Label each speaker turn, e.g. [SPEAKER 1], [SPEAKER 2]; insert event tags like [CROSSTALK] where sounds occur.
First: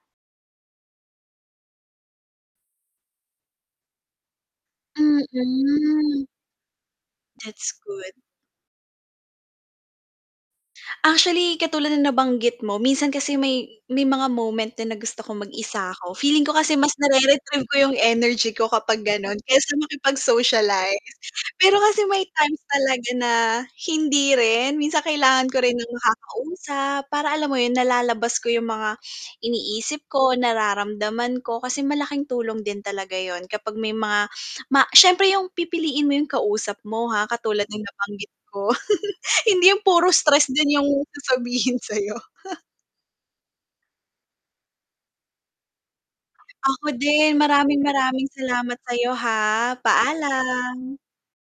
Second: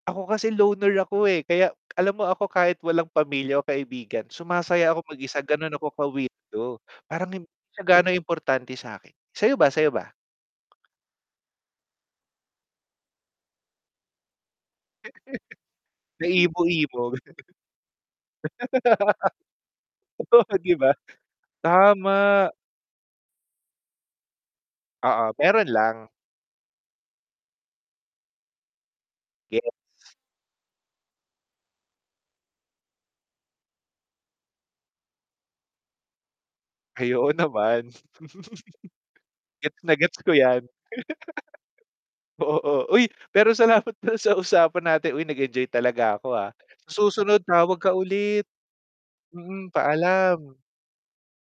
[SPEAKER 1] Ako kasi loner ako, eh. Kaya alam mo ako, kahit walang pamilya o kaibigan, sumasaya ako mag-isa, gano'n ako
[SPEAKER 2] Mm.
[SPEAKER 1] ka-weirdo. Parang hindi
[SPEAKER 2] That's
[SPEAKER 1] siya gaano
[SPEAKER 2] good.
[SPEAKER 1] importante sa'kin. Sa'yo ba, sa'yo ba?
[SPEAKER 2] Actually, katulad ng nabanggit mo, minsan kasi may may mga moment din na gusto
[SPEAKER 1] [CHUCKLES]
[SPEAKER 2] kong mag-isa ako.
[SPEAKER 1] Na
[SPEAKER 2] Feeling ko kasi mas
[SPEAKER 1] emo-emo, gano'n.
[SPEAKER 2] nare-retrieve ko 'yong energy ko kapag gano'n, kaysa
[SPEAKER 1] [LAUGHS] Oo, 'di ba?
[SPEAKER 2] makipag-socialize. Pero kasi may
[SPEAKER 1] Tama.
[SPEAKER 2] times talaga na hindi rin. Minsan
[SPEAKER 1] Oo,
[SPEAKER 2] kailangan ko
[SPEAKER 1] meron
[SPEAKER 2] rin ng
[SPEAKER 1] lang.
[SPEAKER 2] makakausap, para, alam mo 'yon, nalalabas ko 'yong mga
[SPEAKER 1] Yes.
[SPEAKER 2] iniisip ko, nararamdaman ko. Kasi malaking tulong din talaga 'yon kapag may mga ma siyempre 'yong pipiliin mo 'yong kausap mo,
[SPEAKER 1] Ay
[SPEAKER 2] ha,
[SPEAKER 1] oo
[SPEAKER 2] katulad ng
[SPEAKER 1] naman.
[SPEAKER 2] nabanggit
[SPEAKER 1] [CHUCKLES]
[SPEAKER 2] ko. [CHUCKLES] Hindi
[SPEAKER 1] Gets
[SPEAKER 2] 'yong
[SPEAKER 1] na
[SPEAKER 2] puro
[SPEAKER 1] gets ko
[SPEAKER 2] stress
[SPEAKER 1] 'yan.
[SPEAKER 2] din 'yong sasabihin sa'yo.
[SPEAKER 1] [LAUGHS]
[SPEAKER 2] [CHUCKLES]
[SPEAKER 1] Oo. Uy, pero salamat pala sa usapan natin. Uy nag-enjoy talaga ako, ha, sa
[SPEAKER 2] Ako
[SPEAKER 1] susunod
[SPEAKER 2] din.
[SPEAKER 1] tawag
[SPEAKER 2] Maraming,
[SPEAKER 1] ka
[SPEAKER 2] maraming
[SPEAKER 1] ulit.
[SPEAKER 2] salamat sa'yo,
[SPEAKER 1] Mm,
[SPEAKER 2] ha.
[SPEAKER 1] paalam.
[SPEAKER 2] Paalam!